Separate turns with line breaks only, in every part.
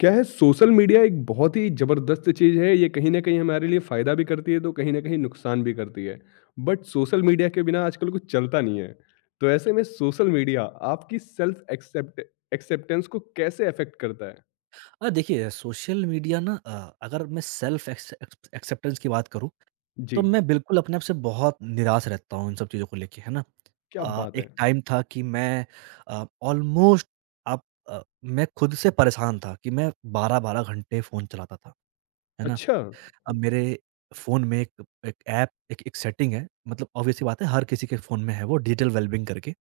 क्या है social media एक बहुत ही ज़बरदस्त चीज़ है, ये कहीं न कहीं हमारे लिए फ़ायदा भी करती है, तो कहीं न कहीं नुकसान भी करती है। बट सोशल मीडिया के बिना आजकल कुछ चलता नहीं है। तो ऐसे में सोशल मीडिया आपकी सेल्फ एक्सेप्टेंस को कैसे अफ़ेक्ट करता है?
देखिए सोशल मीडिया ना अगर मैं सेल्फ एक्स एक्स एक्सेप्टेंस की बात करूँ, तो
जी,
मैं बिल्कुल अपने आप से बहुत निराश रहता हूँ इन सब चीज़ों को लेके, है ना?
क्या बात है!
एक टाइम था कि मैं अ, ऑलमोस्ट आप मैं खुद से परेशान था कि मैं 12-12 घंटे फ़ोन चलाता था, है ना?
अच्छा।
अब मेरे फ़ोन में एक एक ऐप एक एक सेटिंग है, मतलब ऑब्वियस सी बात है हर किसी के फ़ोन में है वो डिजिटल वेलबीइंग करके,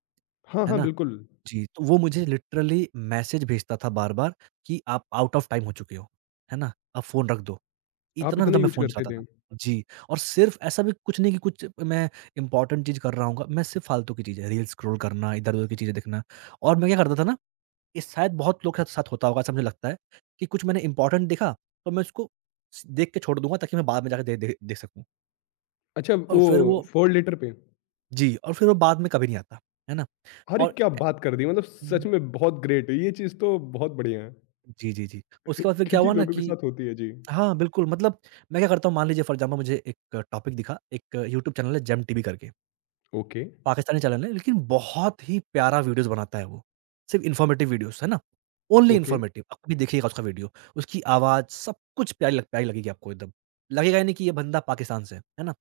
हाँ,
है
हाँ,
ना?
बिल्कुल।
जी, तो वो मुझे लिटरली मैसेज भेजता था बार-बार कि आप आउट ऑफ टाइम हो चुके हो, है ना? अब फ़ोन रख दो।
आप
इतना
इतना
ज़्यादा मैं
यूज़
फ़ोन
करते
चलाता
थे।
था। जी, और सिर्फ़ ऐसा भी कुछ नहीं कि कुछ मैं इम्पोर्टेंट चीज़ कर रहा हूँगा, मैं सिर्फ़ फ़ालतू की चीज़ें, रील्स स्क्रॉल करना, इधर-उधर की चीज़ें देखना और मैं क्या करता था ना, ये शायद बहुत लोग के साथ होता होगा ऐसा मुझे लगता है कि कुछ मैंने इम्पोर्टेंट देखा तो मैं उसको स देख के छोड़ दूँगा ताकि मैं बाद में जाके दे दे देख सकूँ
अच्छा
और
वो
फिर वो
4 लीटर पे?
जी, और फिर वो बाद में कभी नहीं आता, है ना?
अरे
और
क्या बात कर दी! मतलब सच में बहुत ग्रेट ये चीज़ तो बहुत बढ़िया है।
जी, जी, जी। उसके बाद फिर क्या
क्योंकि
हुआ ना
लोगों के
कि
साथ होती है। जी।
हाँ, बिल्कुल मतलब मैं क्या करता हूँ मान लीजिए फ़ॉर एग्ज़ाम्पल मुझे एक टॉपिक दिखा, एक यूट्यूब चैनल है जेम टीवी करके।
ओके,
पाकिस्तानी चैनल है, लेकिन बहुत ही प्यारा वीडियोज़ बनाता है वो। सिर्फ़ इन्फॉर्मेटिव वीडियोज़, है ना? Only
okay.
इन्फॉर्मेटिव। आप कभी देखिएगा उसका वीडियो। उसकी आवाज़ सब कुछ प्यारी लगेगी आपको एकदम। लगेगा ही नहीं कि ये बंदा पाकिस्तान से है ना?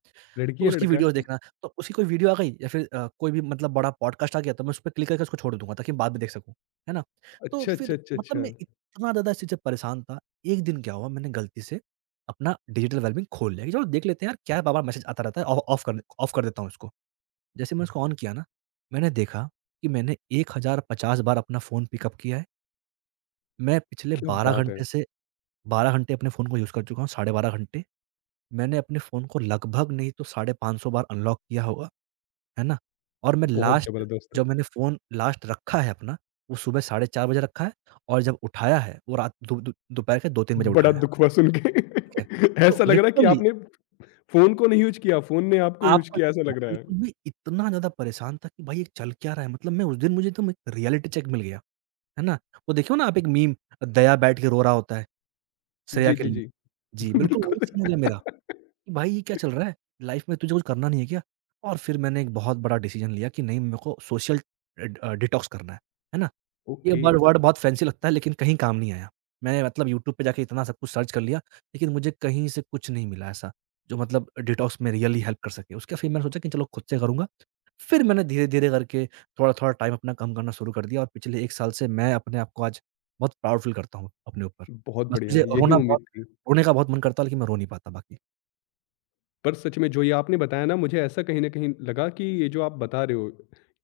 तो
लड़की है
उसकी
लड़का
वीडियोज़
है?
देखना। तो उसकी कोई वीडियो आ गई या फिर कोई भी मतलब बड़ा पॉडकास्ट आ गया तो मैं उस पे क्लिक करके उसको छोड़ दूँगा ताकि बाद में देख सकूँ, है ना? तो
अच्छा, अच्छा,
फिर
अच्छा,
मतलब
अच्छा।
मैं इतना ज़्यादा इस चीज़ से परेशान था। एक दिन क्या हुआ मैंने गलती से अपना डिजिटल वेलबींग खोल लिया कि चलो देख लेते हैं यार क्या बार-बार मैसेज आता रहता है ऑ ऑफ कर देता हूँ इसको। जैसे मैंने उसको ऑन किया ना, मैंने देखा कि मैंने 1050 बार अपना फ़ोन पिकअप किया है। मैं पिछले
क्या
12
बात है!
घंटे से 12 घंटे अपने फ़ोन को यूज़ कर चुका हूँ, साढ़े 12 घंटे। मैंने अपने फ़ोन को लगभग नहीं तो साढ़े 500 बार अनलॉक किया होगा, है ना? और मैं
बहुत
लास्ट
ज़बरदस्त।
जब मैंने फ़ोन लास्ट रखा है अपना, वो सुबह साढ़े 4 बजे रखा है और जब उठाया है, वो रात दो दो दोपहर के 2-3 बजे
बड़ा
उठाया है,
दुःख हुआ सुन के।
ठीक है? तो
ऐसा लग रहा है कि
लिटरली
आपने फ़ोन को नहीं यूज़ किया, फ़ोन ने आपको यूज़
आपको
किया ऐसा लग रहा है।
बिल्कुल मैं इतना ज़्यादा परेशान था कि भाई ये चल क्या रहा है? मतलब मैं उस दिन मुझे एकदम एक रियलिटी चेक मिल गया। है ना? वो देखिए ना आप एक मीम दया बैठ के रो रहा होता है, श्रेया
जी,
के
जी,
लिए।
जी।
जी, बिल्कुल
बिल्कुल।
वही सीन हो गया मेरा कि भाई ये क्या चल रहा है? लाइफ़ में तुझे कुछ करना नहीं है क्या? और फिर मैंने एक बहुत बड़ा डिसीज़न लिया कि नहीं मेरे को सोशल अ, ड डिटॉक्स करना है ना? ये
ओके,
वर वर्ड बहुत फैंसी लगता है लेकिन कहीं काम नहीं आया। मैंने मतलब यूट्यूब पे जाके इतना सब कुछ सर्च कर लिया, लेकिन मुझे कहीं से कुछ नहीं मिला ऐसा, जो मतलब डिटॉक्स में रियली हेल्प कर सके। उसके फिर मैंने सोचा कि चलो खुद से करूँगा। फिर मैंने धीरे-धीरे करके थोड़ा-थोड़ा टाइम अपना कम करना शुरू कर दिया और पिछले 1 साल से मैं अपने आप को आज बहुत प्राउड फील करता हूँ अपने ऊपर।
बहुत
बस मुझे
बढ़िया, यही
रोना बहुत
उम्मीद थी।
रोने का बहुत मन करता है लेकिन मैं रो नहीं पाता बाकी।
पर सच में जो ये आपने बताया ना मुझे ऐसा कहीं न कहीं लगा कि ये जो आप बता रहे हो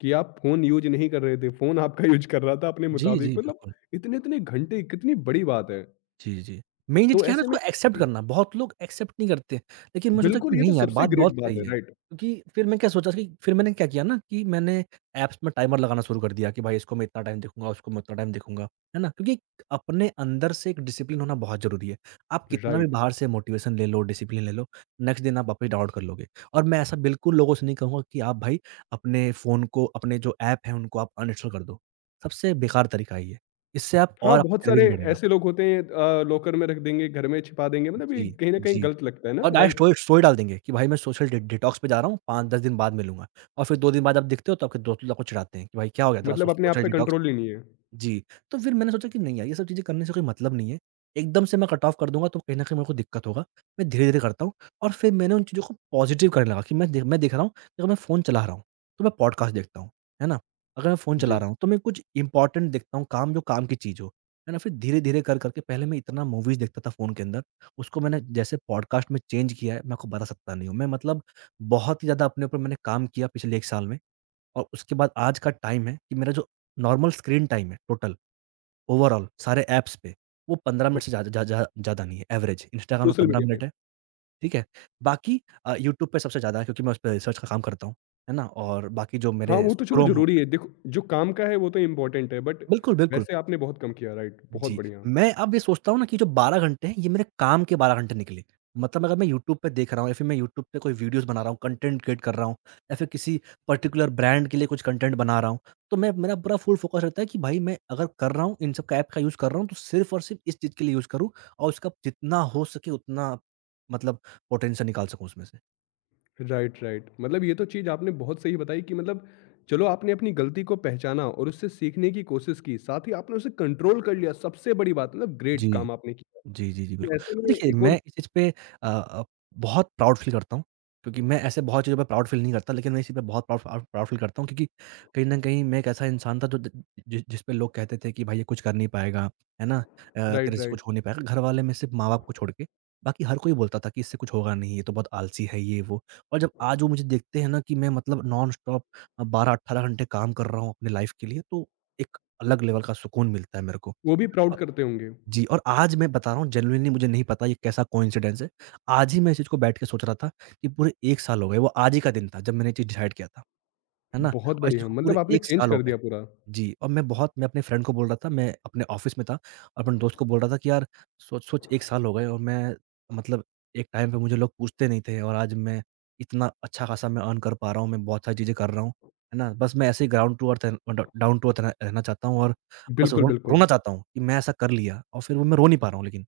कि आप फ़ोन यूज़ नहीं कर रहे थे, फ़ोन आपका यूज़ कर रहा था अपने
जी, जी,
मुताबिक मतलब
बिल्कुल।
इतने-इतने घंटे कितनी बड़ी बात है।
जी, जी। मेन चीज़
तो
क्या है ना
ऐसे
उसको
में
एक्सेप्ट करना, बहुत लोग एक्सेप्ट नहीं करते। लेकिन मैं सोचा
बिल्कुल,
कि
ये तो
नहीं यार
सबसे
बात बहुत
ग्रेट बात
सही
है,
है।
राइट।
क्योंकि फिर मैं क्या सोचा कि फिर मैंने क्या किया ना कि मैंने ऐप्स में टाइमर लगाना शुरू कर दिया कि भाई इसको मैं इतना टाइम देखूँगा, उसको मैं उतना टाइम देखूँगा, है ना? क्योंकि अपने अंदर से एक डिसिप्लिन होना बहुत ज़रूरी है। आप कितना भी
राइट।
बाहर से मोटिवेशन ले लो, डिसिप्लिन ले लो, नेक्स्ट दिन आप वापस डाउन कर लोगे। और मैं ऐसा बिल्कुल लोगों से नहीं कहूँगा कि आप भाई अपने फ़ोन को, अपने जो ऐप हैं उनको आप अनइंस्टॉल कर दो। सबसे बेकार तरीका है ये। इससे आप
हाँ,
और आपका
बहुत सारे
क्रेविंग बढ़ेगा।
ऐसे लोग होते हैं लॉकर में रख देंगे, घर में छिपा देंगे मतलब ये
जी,
कहीं न कहीं
जी।
गलत लगता है ना,
और डायरेक्ट
राइट?
स्टोरी स्टोरी डाल देंगे कि भाई मैं सोशल डि डिटॉक्स पे जा रहा हूँ, 5-10 दिन बाद मिलूँगा और फिर 2 दिन बाद आप दिखते हो तो आपके दोस्त लोग आपको चिढ़ाते हैं कि भाई क्या हो गया तेरा
मतलब अपने आप
सोशल
पे
डिटॉक्स?
कंट्रोल ही नहीं है।
जी, तो फिर मैंने सोचा कि नहीं यार, ये सब चीज़ें करने से कोई मतलब नहीं है। एकदम से मैं कट ऑफ कर दूँगा तो कहीं न कहीं मेरे को दिक्कत होगा। मैं धीरे-धीरे करता हूँ और फिर मैंने उन चीज़ों को पॉज़िटिव करने लगा कि मैं देख रहा हूँ, कि अगर मैं फ़ोन चला रहा हूँ, तो मैं पॉडकास्ट देखता हूँ, है ना? अगर मैं फ़ोन चला
जी,
रहा हूँ, तो मैं कुछ इम्पोर्टेंट देखता हूँ काम जो काम की चीज़ हो, है ना? फिर धीरे-धीरे कर करके पहले मैं इतना मूवीज़ देखता था फ़ोन के अंदर, उसको मैंने जैसे पॉडकास्ट में चेंज किया है, मैं आपको बता सकता नहीं हूँ। मैं मतलब बहुत ही ज़्यादा अपने ऊपर मैंने काम किया पिछले 1 साल में और उसके बाद आज का टाइम है कि मेरा जो नॉर्मल स्क्रीन टाइम है टोटल ओवरऑल सारे ऐप्स पे वो 15
वो
मिनट से ज़्यादा ज़्या ज़्या ज़्यादा नहीं है, एवरेज। इंस्टाग्राम पे
सोशल
15
मीडिया
मिनट
पे।
है, ठीक है? बाकी यूट्यूब पे सबसे ज़्यादा है क्योंकि मैं उस पे रिसर्च का काम करता हूँ, है ना? और बाकी जो
हाँ,
मेरे
वो तो चलो
क्रोम हो
ज़रूरी है, देखो जो काम का है वो तो इम्पोर्टेंट है बट
बिल्कुल, बिल्कुल।
वैसे आपने बहुत कम किया, राइट? बहुत
जी,
बढ़िया।
मैं अब ये सोचता हूँ ना कि जो 12 घंटे हैं, ये मेरे काम के 12 घंटे निकले। मतलब अगर मैं यूट्यूब पे देख रहा हूँ या फिर मैं यूट्यूब पे कोई वीडियोज़ बना रहा हूँ, कंटेंट क्रिएट कर रहा हूँ या फिर किसी पर्टिकुलर ब्रांड के लिए कुछ कंटेंट बना रहा हूँ, तो मैं मेरा पूरा फुल फोकस रहता है कि भाई मैं अगर कर रहा हूँ, इन सब का ऐप का यूज़ कर रहा हूँ, तो सिर्फ़ और सिर्फ़ इस चीज़ के लिए यूज़ करूँ और उसका जितना हो सके उतना मतलब पोटेंशियल निकाल सकूँ उसमें से।
Right, right. मतलब ये तो चीज़ आपने बहुत सही बताई कि मतलब चलो आपने अपनी गलती को पहचाना और उससे सीखने की कोशिश की, साथ ही आपने उसे कंट्रोल कर लिया, सबसे बड़ी बात मतलब
जी।
ग्रेट काम आपने किया।
जी, जी, जी,
तो
बिल्कुल।
ऐसे में
देखिए,
एक
मैं
और
इस चीज़ पे अ अ, बहुत प्राउड फ़ील करता हूँ, क्योंकि मैं ऐसे बहुत चीज़ों पे प्राउड फ़ील नहीं करता, लेकिन मैं इसी पे बहुत प्राउड प्राउड प्राउड फ़ील करता हूँ क्योंकि कहीं न कहीं मैं एक ऐसा इंसान था जो ज जि जिस पे लोग कहते थे कि भाई ये कुछ कर नहीं पाएगा, है ना? तेरे
राइट,
से
राइट।
कुछ हो नहीं पाएगा। घरवाले में सिर्फ़ माँ-बाप को छोड़ के, बाकी हर कोई बोलता था कि इससे कुछ होगा नहीं, ये तो बहुत आलसी है, ये वो। और जब आज वो मुझे देखते हैं ना कि मैं मतलब नॉन-स्टॉप 12-18 घंटे काम कर रहा हूँ अपनी लाइफ़ के लिए, तो एक अलग लेवल का सुकून मिलता है मेरे को।
वो भी प्राउड करते होंगे।
जी, और आज मैं बता रहा हूँ जेनुइनली मुझे नहीं पता ये कैसा कोइंसिडेंस है। आज ही मैं इस चीज़ को बैठ के सोच रहा था कि पूरे 1 साल हो गए, वो आज ही का दिन था जब मैंने ये चीज़ डिसाइड किया था। है ना?
बहुत
और इस चीज़
बढ़िया,
को पूरे
मतलब आपने
1
चेंज
साल हो
कर
गए।
दिया पूरा।
जी, और मैं अपने फ्रेंड को बोल रहा था, मैं अपने ऑफ़िस में था और अपने दोस्त को बोल रहा था कि यार सोच-सोच 1 साल हो गए और मैं मतलब एक टाइम पे मुझे लोग पूछते नहीं थे और आज मैं इतना अच्छा खासा मैं अर्न कर पा रहा हूँ, मैं बहुत सारी चीज़ें कर रहा हूँ, है ना? बस मैं ऐसे ही ग्राउंड टू अर्थ अ, ड डाउन टू अर्थ रह रहना चाहता हूँ और बस
बिल्कुल,
रो
बिल्कुल।
रोना चाहता हूँ कि मैं ऐसा कर लिया और फिर वो मैं रो नहीं पा रहा हूँ लेकिन।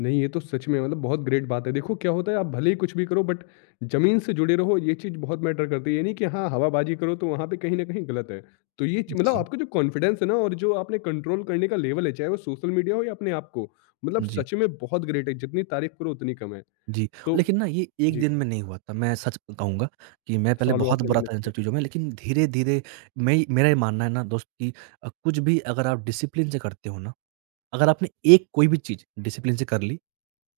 नहीं, ये तो सच में मतलब बहुत ग्रेट बात है। देखो क्या होता है आप भले ही कुछ भी करो बट ज़मीन से जुड़े रहो ये चीज़ बहुत मैटर करती है। ये नहीं कि हाँ, हवाबाजी करो तो वहाँ पे कहीं न कहीं गलत है। तो ये ची मतलब
जी।
आपका जो कॉन्फिडेंस है ना और जो आपने कंट्रोल करने का लेवल है, चाहे वो सोशल मीडिया हो या अपने आप को, मतलब
जी।
सच में बहुत ग्रेट है। जितनी तारीफ़ करो उतनी कम है।
जी,
तो
लेकिन ना ये एक
जी,
दिन में नहीं हुआ था। मैं सच कहूँगा कि मैं पहले
सालों
बहुत
आपने
बुरा था
मेहनत
इन सब
की।
चीज़ों में, लेकिन धीरे-धीरे मैं मेरा ये मानना है ना दोस्त कि कुछ भी अगर आप डिसिप्लिन से करते हो ना, अगर आपने एक कोई भी चीज़ डिसिप्लिन से कर ली,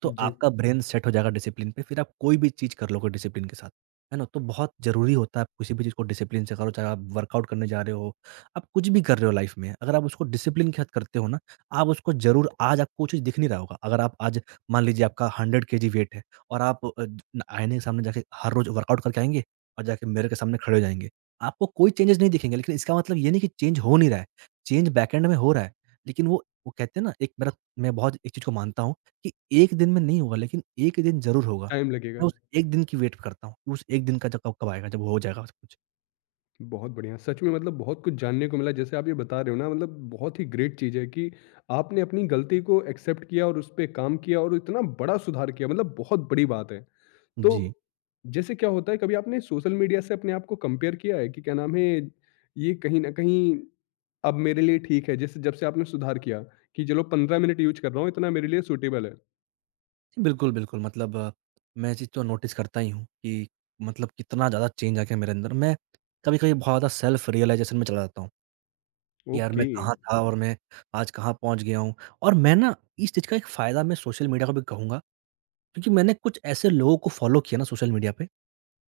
तो
जी,
आपका ब्रेन सेट हो जाएगा डिसिप्लिन पे, फिर आप कोई भी चीज़ कर लोगे डिसिप्लिन के साथ। है ना? तो बहुत ज़रूरी होता है आप किसी भी चीज़ को डिसिप्लिन से करो, चाहे आप वर्कआउट करने जा रहे हो, आप कुछ भी कर रहे हो लाइफ़ में, अगर आप उसको डिसिप्लिन के साथ करते हो ना, आप उसको ज़रूर आज आपको वो चीज़ दिख नहीं रहा होगा। अगर आप आज मान लीजिए आपका 100 केजी वेट है और आप न आईने के सामने जाके हर रोज़ वर्कआउट करके आएँगे और जाके मिरर के सामने खड़े हो जाएँगे। आपको कोई चेंजेज़ नहीं दिखेंगे, लेकिन इसका मतलब ये नहीं कि चेंज हो नहीं रहा है, चेंज बैकएंड में हो रहा है। लेकिन वो कहते हैं ना, एक मेरा मैं बहुत एक चीज़ को मानता हूँ कि एक दिन में नहीं होगा लेकिन एक दिन ज़रूर होगा।
टाइम
मैं
लगेगा।
उस एक दिन की वेट करता हूँ, उस एक दिन का जब कब कब आएगा, जब हो जाएगा सब कुछ।
बहुत बढ़िया। सच में मतलब बहुत कुछ जानने को मिला जैसे आप ये बता रहे हो ना मतलब बहुत ही ग्रेट चीज़ है कि आपने अपनी गलती को एक्सेप्ट किया और उस पे काम किया और इतना बड़ा सुधार किया मतलब बहुत बड़ी बात है।
जी।
तो जैसे क्या होता है कभी आपने सोशल मीडिया से अपने आप को कंपेयर किया है कि क्या नाम है ये कहीं न कहीं अब मेरे लिए ठीक है जैसे जब से आपने सुधार किया कि चलो 15 मिनट यूज़ कर रहा हूँ इतना मेरे लिए सूटेबल है।
बिल्कुल, बिल्कुल मतलब मैं ये चीज़ तो नोटिस करता ही हूँ कि मतलब कितना ज़्यादा चेंज आ गया मेरे अंदर। मैं कभी-कभी बहुत ज़्यादा सेल्फ रियलाइज़ेशन में चला जाता हूँ कि यार मैं
ओके,
कहाँ था और मैं आज कहाँ पहुँच गया हूँ। और मैं ना इस चीज़ का एक फ़ायदा मैं सोशल मीडिया को भी कहूँगा क्योंकि मैंने कुछ ऐसे लोगों को फ़ॉलो किया ना सोशल मीडिया पे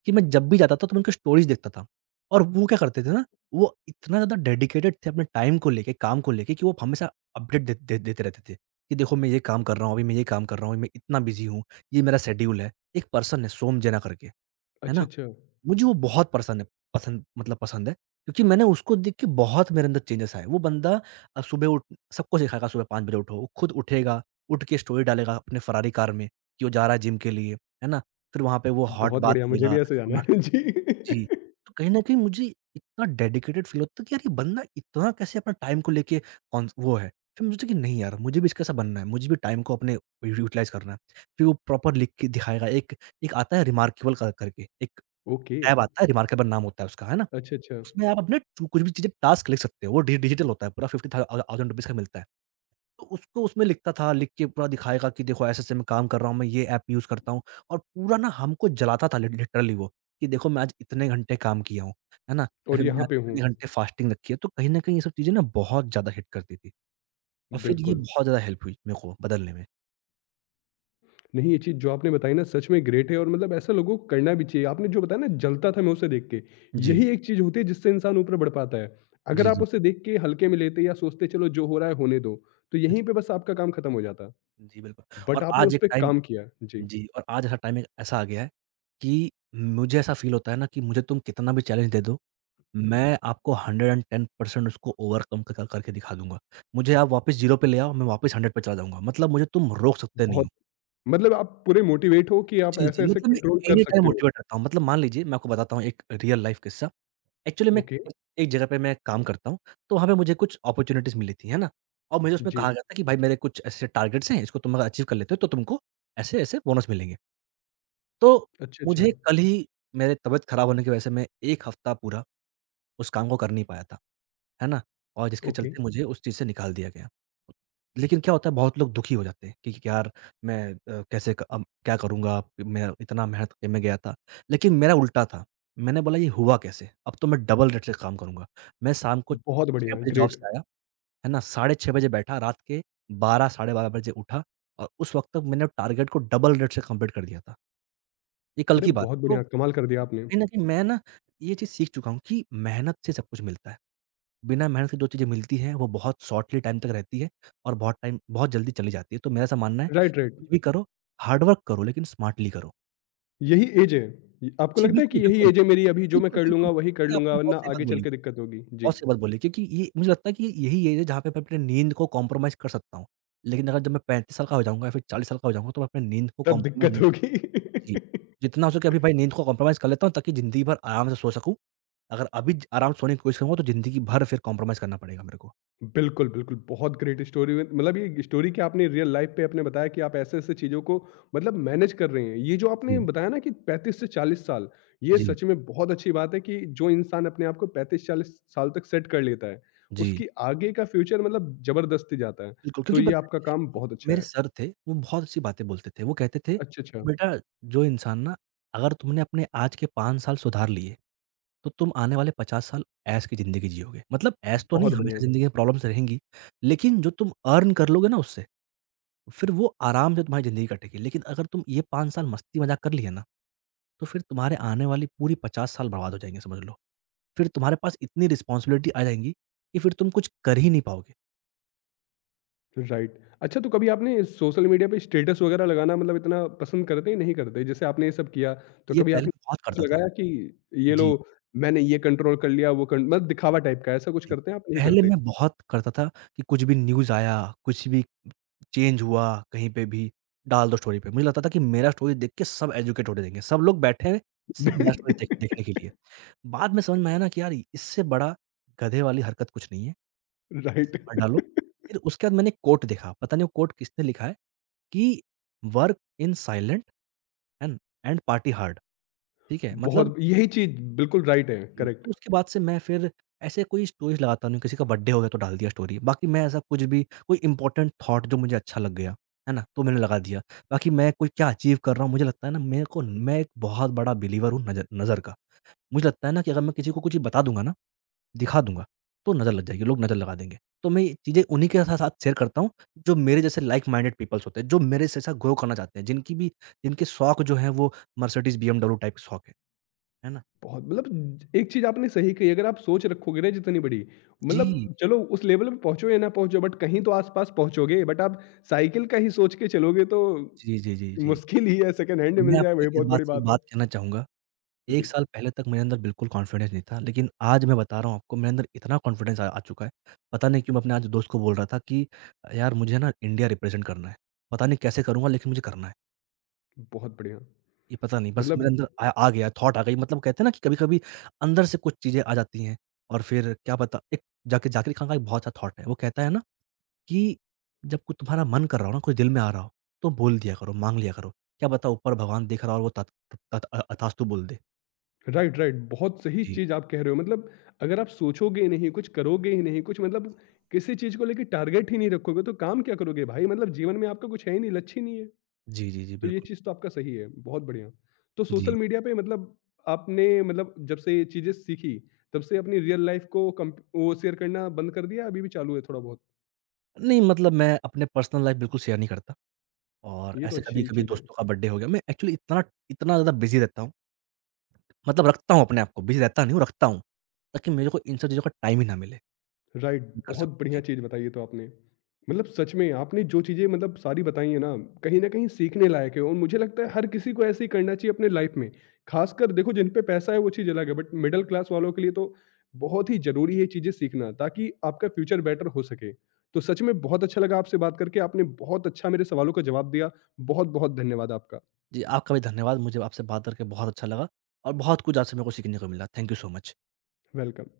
कि मैं जब भी जाता था तो मैं उनकी स्टोरीज़ देखता था। और वो क्या करते थे ना, वो इतना ज़्यादा डेडिकेटेड थे अपने टाइम को लेके, काम को लेके कि वो हमेशा अपडेट दे दे देते रहते थे कि देखो मैं ये काम कर रहा हूँ, अभी मैं ये काम कर रहा हूँ, मैं इतना बिज़ी हूँ, ये मेरा शेड्यूल है। एक पर्सन है सोम जेना करके, है
अच्छा,
ना?
अच्छा।
मुझे वो बहुत पसंद है पसंद मतलब पसंद है क्योंकि मैंने उसको देख के बहुत मेरे अंदर चेंजेस आए। वो बंदा सुबह उठ सबको सिखाएगा सुबह 5 बजे उठो, वो खुद उठेगा, उठ के स्टोरी डालेगा अपने फ़ेरारी कार में कि वो जा रहा है जिम के लिए, है ना? फिर वहाँ पे वो हॉट
बहुत
बाथ
बढ़िया मुझे
लेगा।
भी ऐसे जाना है। जी।
जी, तो कहीं न कहीं मुझे इतना डेडिकेटेड फ़ील होता है कि यार ये बंदा इतना कैसे अपना टाइम को लेके कॉन्स वो है। फिर मुझे कि नहीं यार मुझे भी इसके जैसा बनना है, मुझे भी टाइम को अपने यू यूटिलाइज़ करना है। फिर वो प्रॉपर लिख के दिखाएगा एक एक आता है रिमार्केबल का करके, एक
ओके,
टैब आता है रिमार्केबल नाम होता है उसका, है ना?
अच्छा, अच्छा
उसमें आप अपने जो कुछ भी चीज़ें टास्क लिख सकते हो, वो डि डिजिटल होता है पूरा 50 था थाउज़ेंड रुपीज़ का मिलता है। तो उसको उसमें लिखता था, लिख के पूरा दिखाएगा कि देखो ऐसे-ऐसे मैं काम कर रहा हूँ, मैं ये ऐप यूज़ करता हूँ और पूरा ना हमको जलाता था लिटरली वो, कि देखो मैं आज इतने घंटे काम किया हूँ, है ना? या
और
फिर मैंने
यहाँ
आज
पे हूँ।
इतने घंटे फास्टिंग रखी है, तो कहीं न कहीं ये सब चीज़ें ना बहुत ज़्यादा हिट करती थी और फिर ये
बिल्कुल।
बहुत ज़्यादा हेल्प हुई मेरे को बदलने में।
नहीं, ये चीज़ जो आपने बताई ना सच में ग्रेट है और मतलब ऐसा लोगों को करना भी चाहिए। आपने जो बताया ना जलता था मैं उसे देख के,
जी।
यही एक चीज़ होती है जिससे इंसान ऊपर बढ़ पाता है। अगर
जी,
आप
जी।
उसे देख के हल्के में लेते या सोचते चलो जो हो रहा है होने दो, तो
जी।
यहीं पे बस आपका काम खत्म हो जाता।
जी, बिल्कुल और
बट आपने
आज
उस
एक
पे
टाइम
काम किया। जी,
जी और आज ऐसा टाइम एक ऐसा आ गया है कि मुझे ऐसा फ़ील होता है ना कि मुझे तुम कितना भी चैलेंज दे दो, मैं आपको 110% उसको ओवरकम क करके दिखा दूँगा। मुझे आप वापस 0 पे ले आओ, मैं वापस 100 पे चला जाऊँगा। मतलब मुझे तुम रोक सकते नहीं
बहुत
हो।
मतलब आप पूरे मोटिवेट हो कि आप
जी, जी,
ऐसे-ऐसे
मतलब मैं
कंट्रोल कर
एनी टाइम
सकते हो।
मोटिवेट रहता हूँ। मतलब मान लीजिए मैं आपको बताता हूँ एक रियल लाइफ़ किस्सा। एक्चुअली मैं
ओके,
एक एक जगह पे मैं काम करता हूँ, तो वहाँ पे मुझे कुछ अपॉर्च्युनिटीज़ मिली थी, है ना? और मुझे उसमें
जी।
कहा गया था कि भाई मेरे कुछ ऐसे टारगेट्स हैं, इसको तुम अगर अचीव कर लेते हो तो तुमको ऐसे-ऐसे बोनस मिलेंगे। तो
अच्छा, अच्छा।
मुझे कल ही मेरे तबीयत खराब होने की वजह से मैं 1 हफ़्ता पूरा उस काम को कर नहीं पाया था। है ना? और जिसके
ओके,
चलते मुझे उस चीज़ से निकाल दिया गया। लेकिन क्या होता है बहुत लोग दुखी हो जाते हैं कि यार मैं कैसे क अब क्या करूँगा? मैं इतना मेहनत करके मैं गया था। लेकिन मेरा उल्टा था। मैंने बोला ये हुआ कैसे? अब तो मैं डबल रेट से काम करूँगा। मैं शाम को
बहुत
6
बढ़िया,
बजे जॉब
ग्रेट।
से आया, है ना? साढ़े 6 बजे बैठा, रात के 12 साढ़े 12 बजे उठा और उस वक़्त तक मैंने टारगेट को डबल रेट से कंप्लीट कर दिया था। ये कल
अरे
की बात
बहुत
है। तो
बढ़िया, कमाल कर दिया आपने।
कहीं न कहीं मैं ना ये चीज़ सीख चुका हूँ कि मेहनत से सब कुछ मिलता है। बिना मेहनत के जो चीज़ें मिलती हैं, वो बहुत शॉर्टली टाइम तक रहती है और बहुत टाइम बहुत जल्दी चली जाती है। तो मेरा ऐसा मानना है
राइट,
कि कुछ
राइट।
भी करो, हार्ड वर्क करो लेकिन स्मार्टली करो।
यही एज है। य आपको
जी,
लगता है कि
बिल्कुल,
यही
बिल्कुल,
एज है मेरी अभी जो मैं
बिल्कुल,
कर
बिल्कुल।
लूँगा वही कर
ये
लूँगा
आपने बहुत
वरना
सही बात
आगे चल
बोली,
के दिक्कत होगी? जी,
बहुत सही बात बोली क्योंकि ये मुझे लगता है कि यही एज है जहाँ पे मैं अपनी नींद को कॉम्प्रोमाइज़ कर सकता हूँ। लेकिन अगर जब मैं 35 साल का हो जाऊँगा या फिर 40 साल का हो जाऊँगा तो मैं अपनी नींद को
तब
कॉम्प्रोमाइज़
दिक्कत
नहीं कर
होगी।
सकता। जी, जितना हो सके अभी भाई नींद को कॉम्प्रोमाइज़ कर लेता हूँ ताकि ज़िंदगी भर आराम से सो सकूँ। अगर अभी ज आराम से सोने की कोशिश करूँगा तो ज़िंदगी भर फिर कॉम्प्रोमाइज़ करना पड़ेगा मेरे को।
बिल्कुल, बिल्कुल बहुत ग्रेट स्टोरी है मतलब ये स्टोरी क्या आपने रियल लाइफ़ पे आपने बताया कि आप ऐसे-ऐसे चीज़ों को मतलब मैनेज कर रहे हैं। ये जो आपने
जी,
बताया ना कि 35 से 40 साल, ये
जी,
सच में बहुत अच्छी बात है कि जो इंसान अपने आप को 35-40 साल तक सेट कर लेता है,
जी।
उसकी आगे का फ्यूचर मतलब ज़बरदस्ती जाता है।
बिल्कुल,
तो
क्योंकि
ये
पता है
आपका काम
एक
बहुत अच्छा
मेरे
है।
सर थे, वो बहुत अच्छी बातें बोलते थे। वो कहते थे
अच्छा,
कि
अच्छा।
बेटा जो इंसान ना अगर तुमने अपने आज के 5 साल सुधार लिए, तो तुम आने वाले 50 साल ऐश की ज़िंदगी जियोगे। मतलब ऐश तो नहीं,
बहुत
हमेशा
बढ़िया।
ज़िंदगी में प्रॉब्लम्स रहेंगी, लेकिन जो तुम अर्न कर लोगे ना उससे, फिर वो आराम से तुम्हारी ज़िंदगी कटेगी। लेकिन अगर तुम ये 5 साल मस्ती मज़ाक कर लिए ना, तो फिर तुम्हारे आने वाली पूरी 50 साल बर्बाद हो जाएँगे समझ लो। फिर तुम्हारे पास इतनी रिस्पॉन्सिबिलिटी आ जाएँगी कि फिर तुम कुछ कर ही नहीं पाओगे।
राइट। अच्छा तो कभी आपने सोशल मीडिया पे स्टेटस वगैरह लगाना मतलब इतना पसंद करते हैं, नहीं करते? जैसे आपने ये सब किया, तो
ये
कभी
पहले
आपने
बहुत
स्टेटस
करता था।
लगाया कि ये लो
जी।
मैंने ये कंट्रोल कर लिया, वो कन मतलब दिखावा टाइप का ऐसा कुछ
जी।
करते हैं आप? नहीं
पहले
करते।
मैं बहुत करता था कि कुछ भी न्यूज़ आया, कुछ भी चेंज हुआ कहीं पे भी, डाल दो स्टोरी पे। मुझे लगता था कि मेरा स्टोरी देख के सब एजुकेट होने देंगे। सब लोग बैठे हैं सिर्फ़ मेरा स्टोरी देखने के लिए। बाद में समझ में आया ना कि यार इससे बड़ा गधे वाली हरकत कुछ नहीं है, इसे
राइट।
मत डालो। फिर उसके बाद मैंने कोट देखा, पता नहीं वो कोट किसने लिखा है कि work in silent and and party hard, ठीक है? मतलब
बहुत यही चीज़ बिल्कुल राइट है, करेक्ट।
तो उसके बाद से मैं फिर ऐसे कोई स्टोरीज़ लगाता नहीं हूँ, किसी का बर्थडे हो गया तो डाल दिया स्टोरी। बाकी मैं ऐसा कुछ भी कोई इम्पोर्टेंट थॉट जो मुझे अच्छा लग गया, है ना? तो मैंने लगा दिया। बाकी मैं कोई क्या अचीव कर रहा हूँ मुझे लगता है ना मेरे को मैं एक बहुत बड़ा बिलीवर हूँ नज़र नज़र का। मुझे लगता है ना कि अगर मैं किसी को कुछ बता दूँगा ना, दिखा दूँगा, तो नज़र लग जाएगी, लोग नज़र लगा देंगे। तो मैं ये चीज़ें उन्हीं के सा साथ शेयर करता हूँ, जो मेरे जैसे लाइक माइंडेड पीपल्स होते हैं, जो मेरे जैसा ग्रो करना चाहते हैं, जिनकी भी जिनके शौक जो हैं वो मर्सिडीज़, बीएमडब्ल्यू टाइप के शौक है ना?
बहुत मतलब एक चीज़ आपने सही कही अगर आप सोच रखोगे ना जितनी बड़ी,
जी।
मतलब चलो उस लेवल पे पहुँचो या ना पहुँचो बट कहीं तो आस-पास पहुँचोगे बट आप साइकिल का ही सोच के चलोगे तो
जी, जी, जी, जी।
मुश्किल ही है सेकंड हैंड
मैं
मिल जाए
आपको
वही
इस
बहुत
बात
बड़ी
से एक
बात है।
बात कहना चाहूँगा, 1
जी,
साल पहले तक मेरे अंदर बिल्कुल कॉन्फिडेंस नहीं था, लेकिन आज मैं बता रहा हूँ आपको मेरे अंदर इतना कॉन्फिडेंस आ आ चुका है, पता नहीं क्यों मैं अपने आज दोस्त को बोल रहा था कि यार मुझे ना इंडिया रिप्रेज़ेंट करना है। पता नहीं कैसे करूँगा लेकिन मुझे करना है,
बहुत बढ़िया।
ये पता नहीं बस मेरे
मतलब
अंदर आ आ गया थॉट आ गई मतलब कहते हैं ना कि कभी-कभी अंदर से कुछ चीज़ें आ जाती हैं और फिर क्या पता एक जाकिर जाकिर खान का एक बहुत अच्छा थॉट है, वो कहता है ना कि जब कुछ तुम्हारा मन कर रहा हो ना, कुछ दिल में आ रहा हो, तो बोल दिया करो, माँग लिया करो, क्या पता ऊपर भगवान देख रहा हो और वो तत तत अ, तथास्तु बोल दे।
राइट, राइट बहुत सही
जी।
चीज़ आप कह रहे हो मतलब अगर आप सोचोगे ही नहीं, कुछ करोगे ही नहीं, कुछ मतलब किसी चीज़ को लेके टारगेट ही नहीं रखोगे तो काम क्या करोगे भाई? मतलब जीवन में आपका कुछ है ही नहीं, लक्ष्य ही नहीं है।
जी, जी, जी,
तो ये
बिल्कुल।
चीज़ तो आपका सही है, बहुत बढ़िया। तो
जी।
सोशल मीडिया पे मतलब आपने मतलब जब से ये चीज़ें सीखी, तब से अपनी रियल लाइफ़ को कम्प वो शेयर करना बंद कर दिया, अभी भी चालू है थोड़ा बहुत?
नहीं मतलब मैं अपने पर्सनल लाइफ़ बिल्कुल शेयर नहीं करता और
ये तो
ऐसे
अच्छी
कभी-कभी
चीज़ है।
दोस्तों का बर्थडे हो गया, मैं एक्चुअली इतना इतना ज़्यादा बिज़ी रहता हूँ, मतलब रखता हूँ अपने आप को, बिज़ी रहता नहीं हूँ, रखता हूँ, ताकि मेरे को इन सब चीज़ों का टाइम ही ना मिले,
राइट
कर
बहुत
सकूँ।
बढ़िया
जी।
चीज़ बताई है तो आपने। मतलब सच में आपने जो चीज़ें मतलब सारी बताई हैं ना, कहीं न कहीं सीखने लायक है और मुझे लगता है हर किसी को ऐसे ही करना चाहिए अपने लाइफ़ में। ख़ासकर देखो जिन पे पैसा है वो चीज़ अलग है बट मिडल क्लास वालों के लिए तो बहुत ही ज़रूरी है ये चीज़ें सीखना ताकि आपका फ्यूचर बेटर हो सके। तो सच में बहुत अच्छा लगा आपसे बात करके, आपने बहुत अच्छा मेरे सवालों का जवाब दिया। बहुत-बहुत धन्यवाद आपका।
जी, आपका भी धन्यवाद, मुझे आपसे बात करके बहुत अच्छा लगा और बहुत कुछ आपसे मेरे को सीखने को मिला। Thank you so much.
Welcome.